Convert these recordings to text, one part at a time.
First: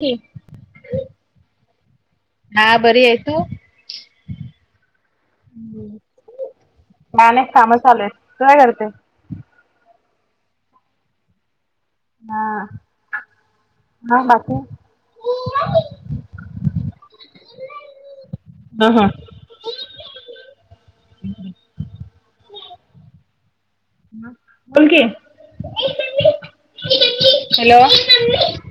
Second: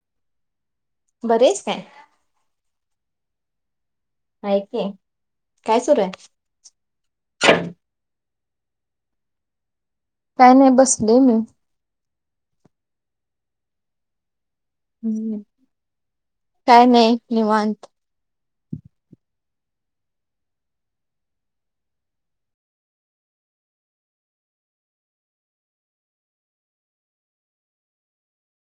की बरी हाईस काय. हा बरी आहे तु हाय की काय सुरू हाय [unintelligible] कामं चालू हायत तू काय करते काय नाय बसलेय मी. हा मग बाकी हम्म काय नाही निवांत. न हा हम्म बोल कि ए मम्मी ए मम्मी हॅलो ए मम्मी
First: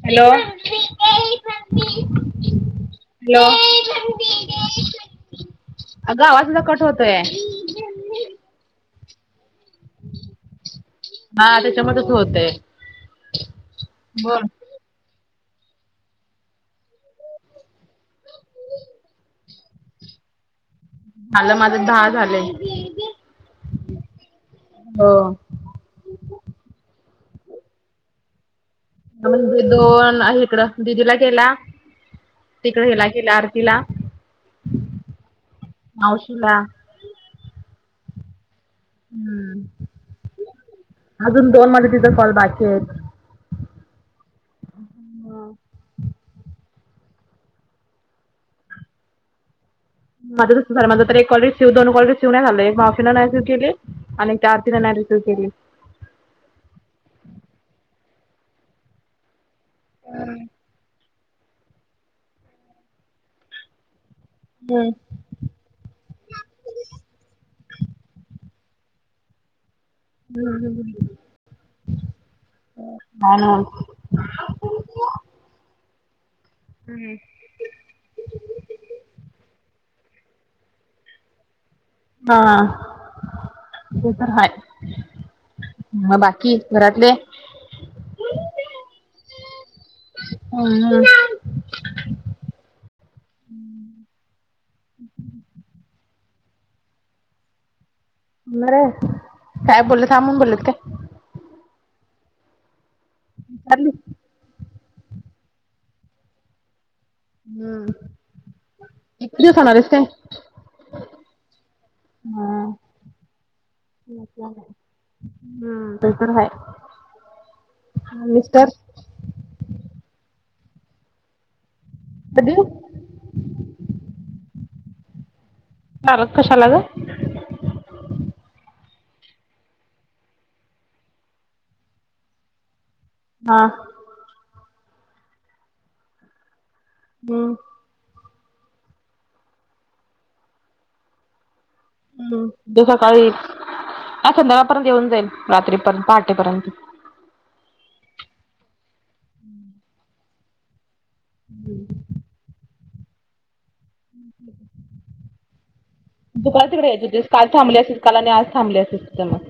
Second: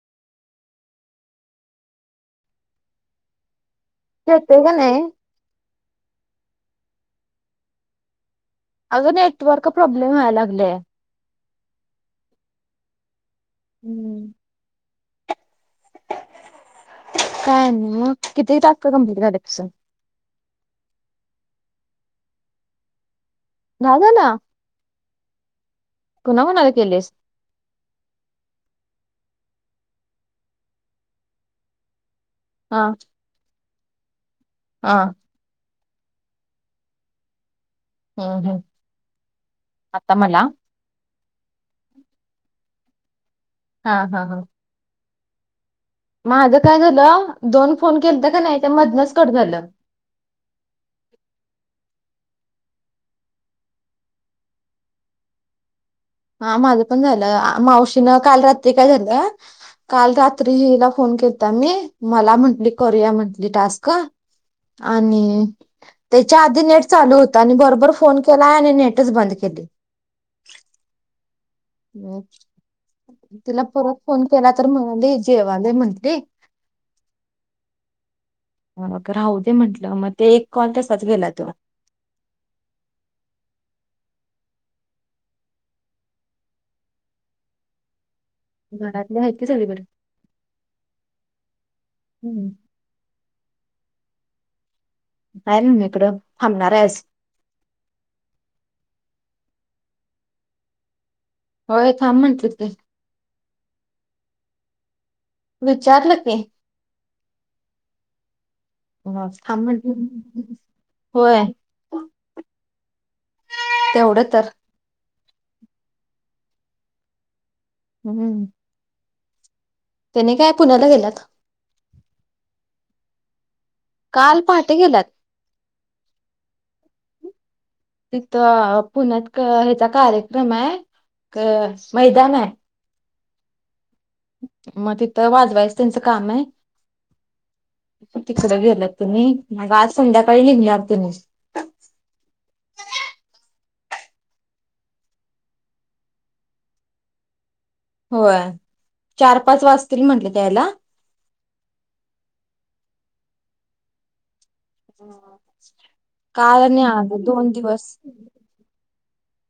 हॅलो ए मम्मी ए मम्मी हॅलो ए मम् ठेवतोय का नाय अगं आवाज तुझा कट होतोय. अगं नेटवर्क प्रॉब्लेम व्हाया लागलंय. हा त्याच्यामुळ तसं होतंय हम्म बर काय आणि मग किती टास्क कम्प्लीट झालेत तुझं मला माझं दहा झालंय. झालं ना. हो. कुणाकुणाला केलीस? म्हणजे दोन आहे इकडं, दिदीला केला. हा तिकडे हिला केला आरतीला. हा. मावशीला. हम्म हम्म, हम्म आता मला? अजून दोन माझं तिच कॉल बाकी आहेत. हा हा हा. हा. माझं काय झालं, दोन फोन केलतं का नाही, ते मधनच कट झालं. माझं तसं झालं, माझ तर एक कॉल रिसव दोन कॉल रिसव नाही झाले. मावशीने नाही रिसिव केली. अणि त्या आरतीन नाय रिसिव्ह केली. ह माझं पण झालं, मावशीनं काल रात्री काय झालं- काल रात्रीला हिला फोन केलता मी, मला म्हटली करू या म्हटली टास्क. आणि- त्याच्या आधी नेट चालू होता आणि बरोबर फोन केलाय आणि नेटच बंद केली. हम्म हम्म हम् हम् हा ना तिला परत फोन केला तर म्हणाली जेवाले म्हणते. हम्म. मग आता राहू दे म्हंटलं, मग ते एक कॉल तसाच गेला तो. हा. ते पण हाय. म बाकी घरातले? घरातले आहेत की सगळी बरी. हम्म हम्म. काय म्हणून इकडं थांबणार आहेस. नाय. काय बोललत थांब म्हणून बोललत काय? होय थांब म्हटलेत ते. चालली विचारलं की. हम्म. तुम्हास एकटी दिवस थांब होणार आहेस काय? म्हटली? होय. तेवढं तर हम् ते पण हाय. मिस्टर? त्यांनी काय पुण्याला गेल्यात. कधी व? काल पहाटे गेल्यात. मारत कशाला ग? तिथं पुण्यात क ह्याचा कार्यक्रम आहे, क मैदान आहे. हा. मग तिथं वाजवायचं त्यांचं काम आहे. हम् तिकड गेलात तुम्ही, मग आज संध्याकाळी निघणार तुम्ही. हम् सकाळी ह संध्याळपर्यंत येऊन जाईल रात्रीपर्यंत पहाटेपर्यंत. होय, चार पाच वाजतील म्हटलेत यायला. हम्म [inaudible] तु काल आणि तिकडं यायची आज हुतीस,, काल दोन थांबले दिवस असतीस काल आणि आज थांबले असतीस तीथं मग.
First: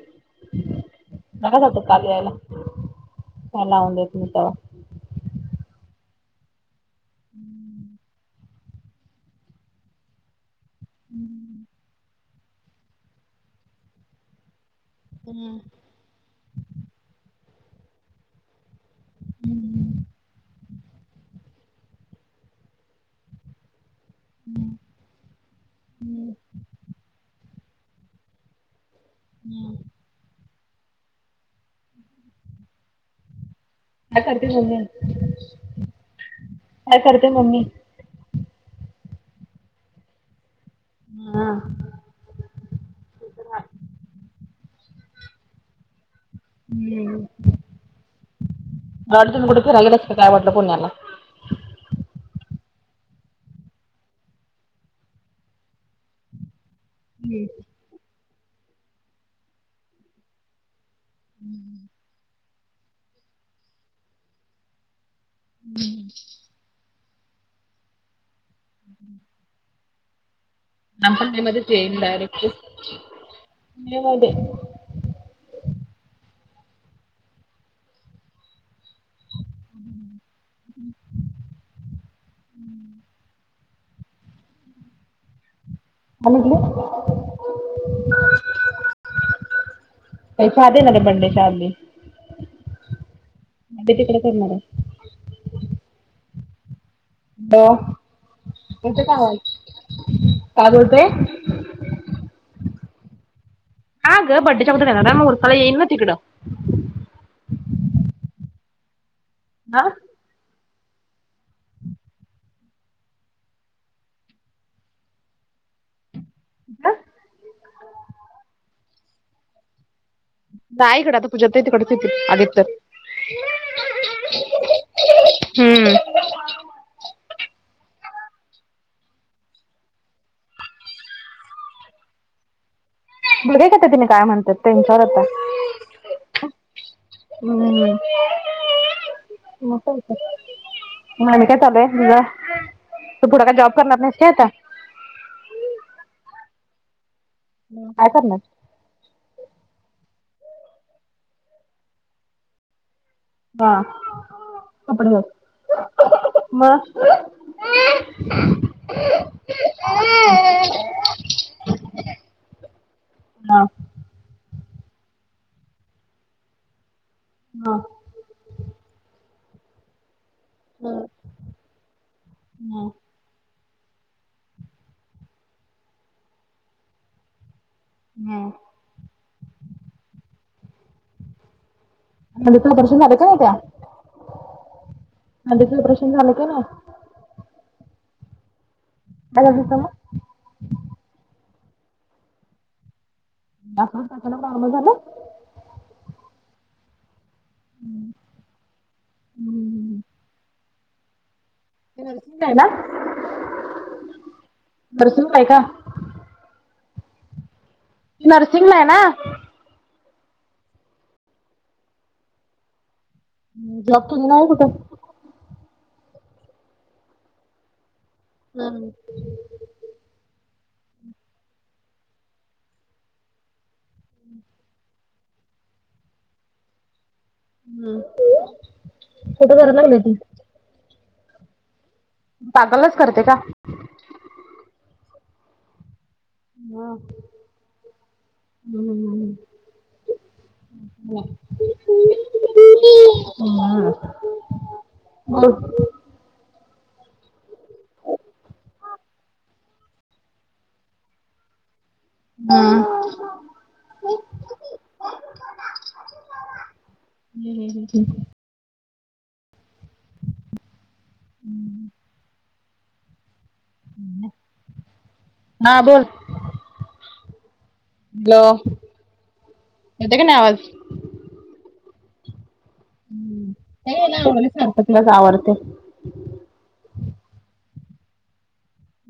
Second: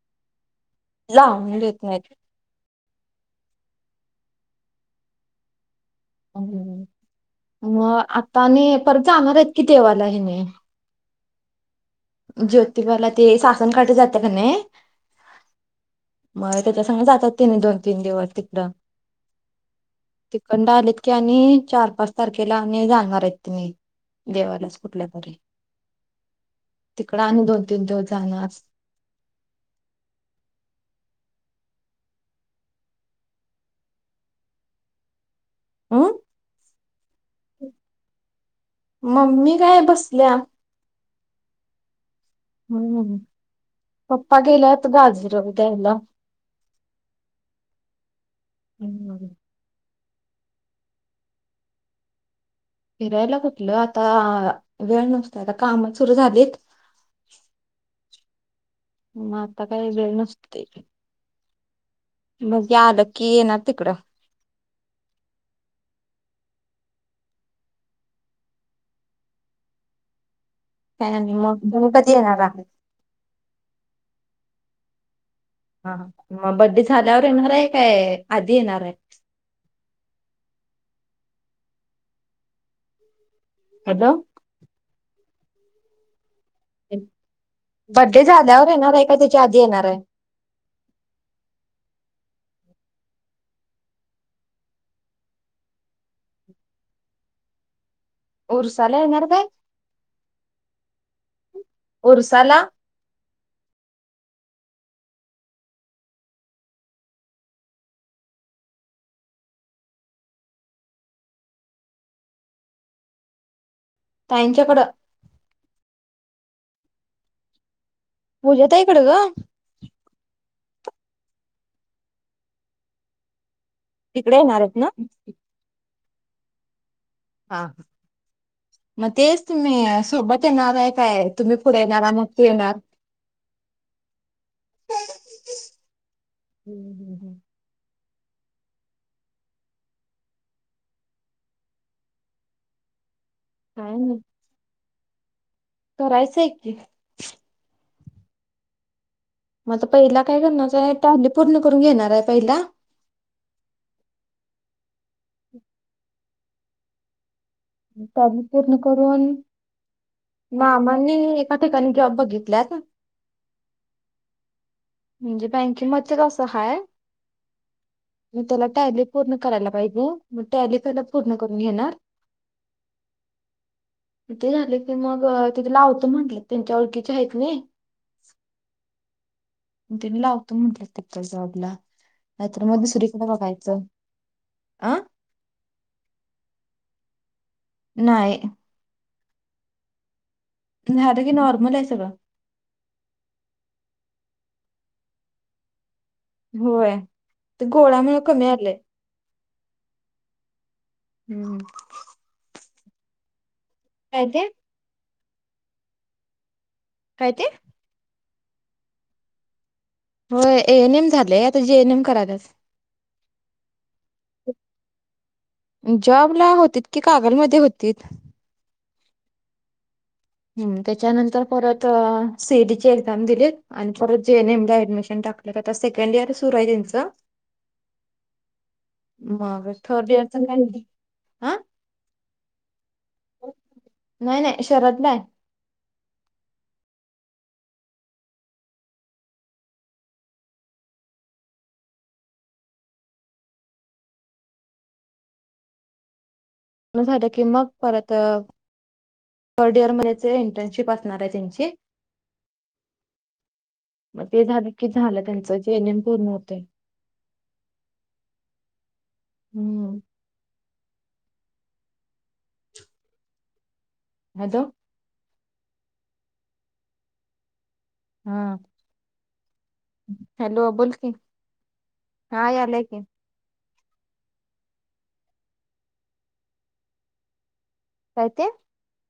लावून काय देत झालतं नाहीत. काल यायला,, काय लाऊन देत नाहीत तवा. मग आता आणी, परत जाणार आहेत कि देवाला ह्यनी. [inaudible] ज्योतिबाला ते सासन काटी जात्या क नाई प [inaudible] मग त्याच्या सांग जात्यात तनी दोन तीन दिवस तिकडं,, तिकंड आलीत.. की आणि चार पाच तारखेला आणि, जाणार आहेत तनी, देवालाच कुठल्या तरी. [inaudible] तिकडं आणि दोन तीन दिवस जाणं असं. हम्म काय करतीस ऊने अं काय करते मम्मी. मम्मी काय बसल्या. हां. हम्म,, पप्पा गेल्यात गाजरग द्यायला. हम्म, हम्म. वाटलं तुम्ही कुठं फिराय गेलाय का काय वाटलं पुण्याला. फिरायला कुठलं, आता वेळ नसतोय आता कामं सुरू झालीत. हम्म. आता काय वेळ नसतूय. हम्म. बगुया आलं की येनार तिकडं. हम्म. हम्म आता काय आणि बड्डे मग मध्येच तुम्ही एईन कधी येणार डायरेक्ट, आहात मे मध्ये. हा हा, म बर्थडे झाल्यावर येणार आय काय,, आधी येणार हाय? हम्म हम्म. हम्म हॅलो! हा निघली बर्थडे झाल्यावर येणार हाय का त्यच्या आधी येणार हाय? तेच्या आधी येणार रे बर्थडे च्या आधी,, बड्डे तिकड करणाराय. हॅलो,, उरसाला येते का येणार आवाज, काय काय जेवते? उरसाला? हागं बर्थडे च्या आगोदर एनार आय मग ऊरसाला येईन ना तिकडं. हा ताईच्याकडं ह पूज्या ताई कडं ग. नाही ईकडं आता पूजा ताई तिकडचं एतील,, आलीत तर तिकडे येणार आहेत ना. हम्म इकडे थांब ना हा. मग तेच तुम्ही सोबत येणार आहे काय, तुम्ही पुढे येणार मग ते येणार. बघुया की आता तेंही काय म्हणतात, त्यांच्यावर आता. हम्म हम्म हम्म. हमम मग काय होतंय, मग आणि काय चालू आहे तुझं? तू पुढं काय जॉब करणार नाहीस काय आता. करायचंय की. मग काय करणार? मआता पहिला काय करणारच आहे, [inaudible] आधी पूर्ण करून घेणार आहे पहिला, हा कपडे [inaudible] [inaudible] आधी पूर्ण करून मामानी एका ठिकाणी जॉब बघितल्यात, हाव म्हणजे बँकिंग मध्ये कसं हाय. हाव मी त्याला टेली पूर्ण करायला पाहिजे. टेली पाहिला पूर्ण करून घेणार, हम्म. त ते झाले क मग तिथे लावत म्हटलं, त्यांच्या ओळखीचे आहेत नई. हम्म म तिन्ही लावतो म्हटलं तिथं जॉबला. नाही तर नंदूचं मग ऑपरेशन झालं का दुसरीकडे नाही त्या? बघायचं. अं [inaudible] झालं का नाय. नाही [unintelligible] झाल की नॉर्मल हाय सगळं. [unintelligible] होय, ते गोळ्यांमुळे कमी आलेय. हम्म हम्म आहे ना. काय तेे? [unintelligible] काय ते? नर्सिंग ला आहे ना. हो ए एनएम झालेय, आता जेएनएम करालास. जॉब केली नाही कुठे? जॉब ला होती की, कागलमध्ये होतीत. हम् ह्म त्याच्यानंतर परत सी ई टी ची एक्झाम दिली आणि परत जेएनएम ऍडमिशन टाकलं सेकंड इयर सुर आहे त्यांचं, हम्म कुठं मग कराय लागल्या ती. [unintelligible] कागलाच करते का? नाही नाही शरदला हाय. हा हम्म [unintelligible] हो. मग झालं की मग परत थर्ड इयर मध्ये इंटर्नशिप असणार आहे त्यांची. हां हां मग ते झालं की झालं त्यांच जे एनएम पूर्ण होते. हम् ह हम [inaudible] हम्म हम्म हम्म हॅलो! हा बोल. हा हॅलो! यता का नाही आवाज‌. बोलकी, हा यायला की. सख तुलाच आवडते [inaudible] काय ते.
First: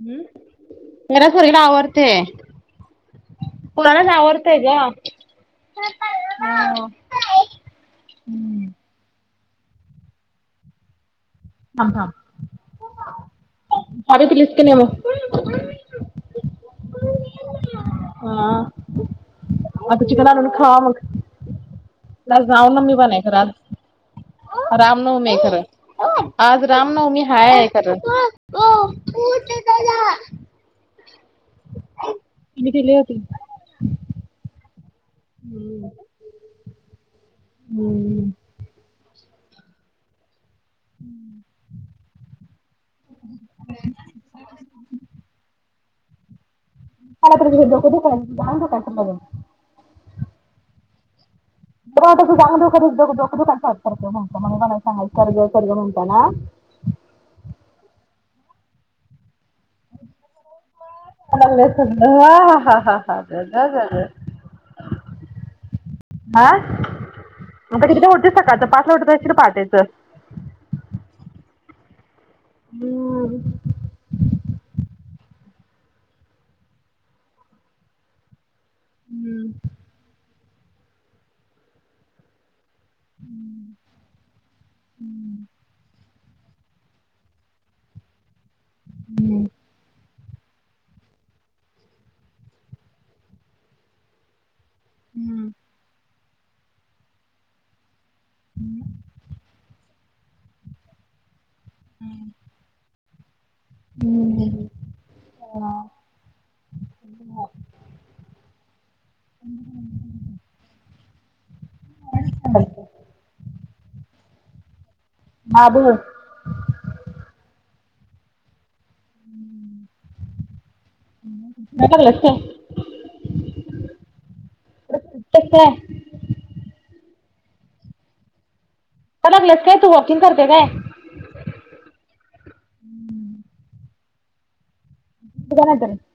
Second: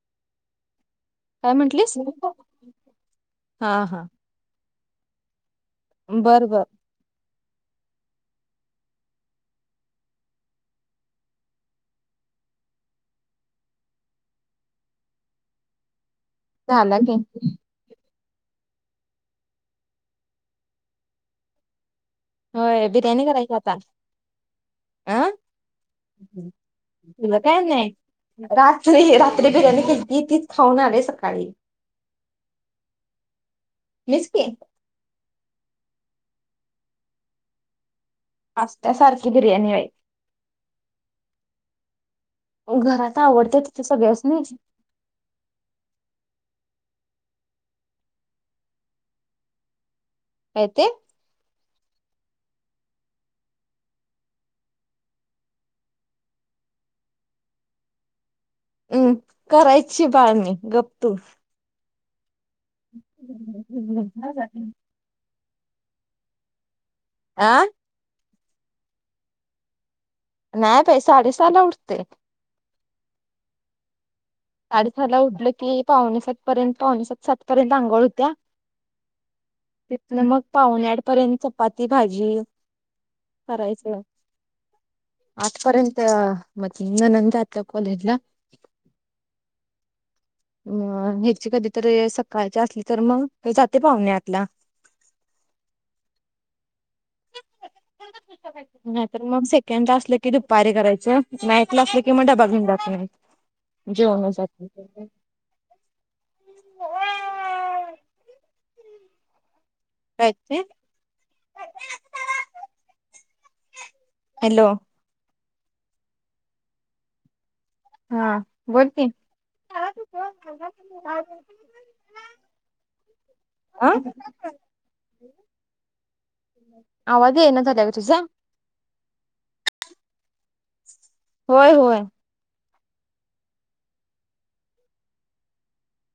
हम्म मला काय सर्गीला म्हंटलीस आवडतेय हा कणालाच आवडतेय ग [inaudible] बरं बर ह ह प लसक नव [inaudible] झाला की. हा आता चिकन आनून खा मग, आज होय रामवनमी पण आहे बिर्याणी खरं करायची आता आज, रामनवमी अं आहे खरं! हो आज रामनवमी तुझं हाय काय आहे नाही खर! रात्री रात्री बिर्याणी केलती तीच खाऊन आले सकाळी! !.. ती दिली होती. मिच की. हम्म! हम्म [unintelligible] आसत्या सारखी बिर्याणी बाई! हम्म! ! घरात आवडत तिथे सगळ्यासनी. [inaudible] काय ते? तुमाला तस चांग दुखो दुखात म्हणत म्हणे मला साय सर्ज सर् म्हणता ना! [inaudible] हम्म करायची बाळणी गप्प तू! [unintelligible] हा हा हा हा हा बग [unintelligible] गग! आ! ! आं!... आता कितिला उटतीस सकाळच पांचला उठात आशिल पाहाटेच. नाही बाई साडेसहाला उठतोय. हम्म. साडेसाला ला उठलं की पावणेसात पर्यंत पावणेसात सात पर्यंत आघोळ होत्या. तिथन मग पावणे आठ पर्यंत चपाती भाजी. करायचं आठपर्यंत. मदली ननंद जात्या कॉलेज ला? हूं! मं ह्यांची कधीतरी सकाळच्या असली तर मंग हे जाते पावणे आटला. हूं! नाही तर मग सेकंड असलं की, दुपारी करायचं? नाईट ला असलं की, मं डबा घेऊन जात नाही जेवून जात. [unintelligible] काय ते [unintelligible] हॅलो! हां बोल! हा बोल की काय लागलंस [unintelligible] [unintelligible] त काय? आवाज येईना झालाय ग तुझा! [unintelligible] काय तू वॉकिंग करते काय? होय, होय! कोणालतरी!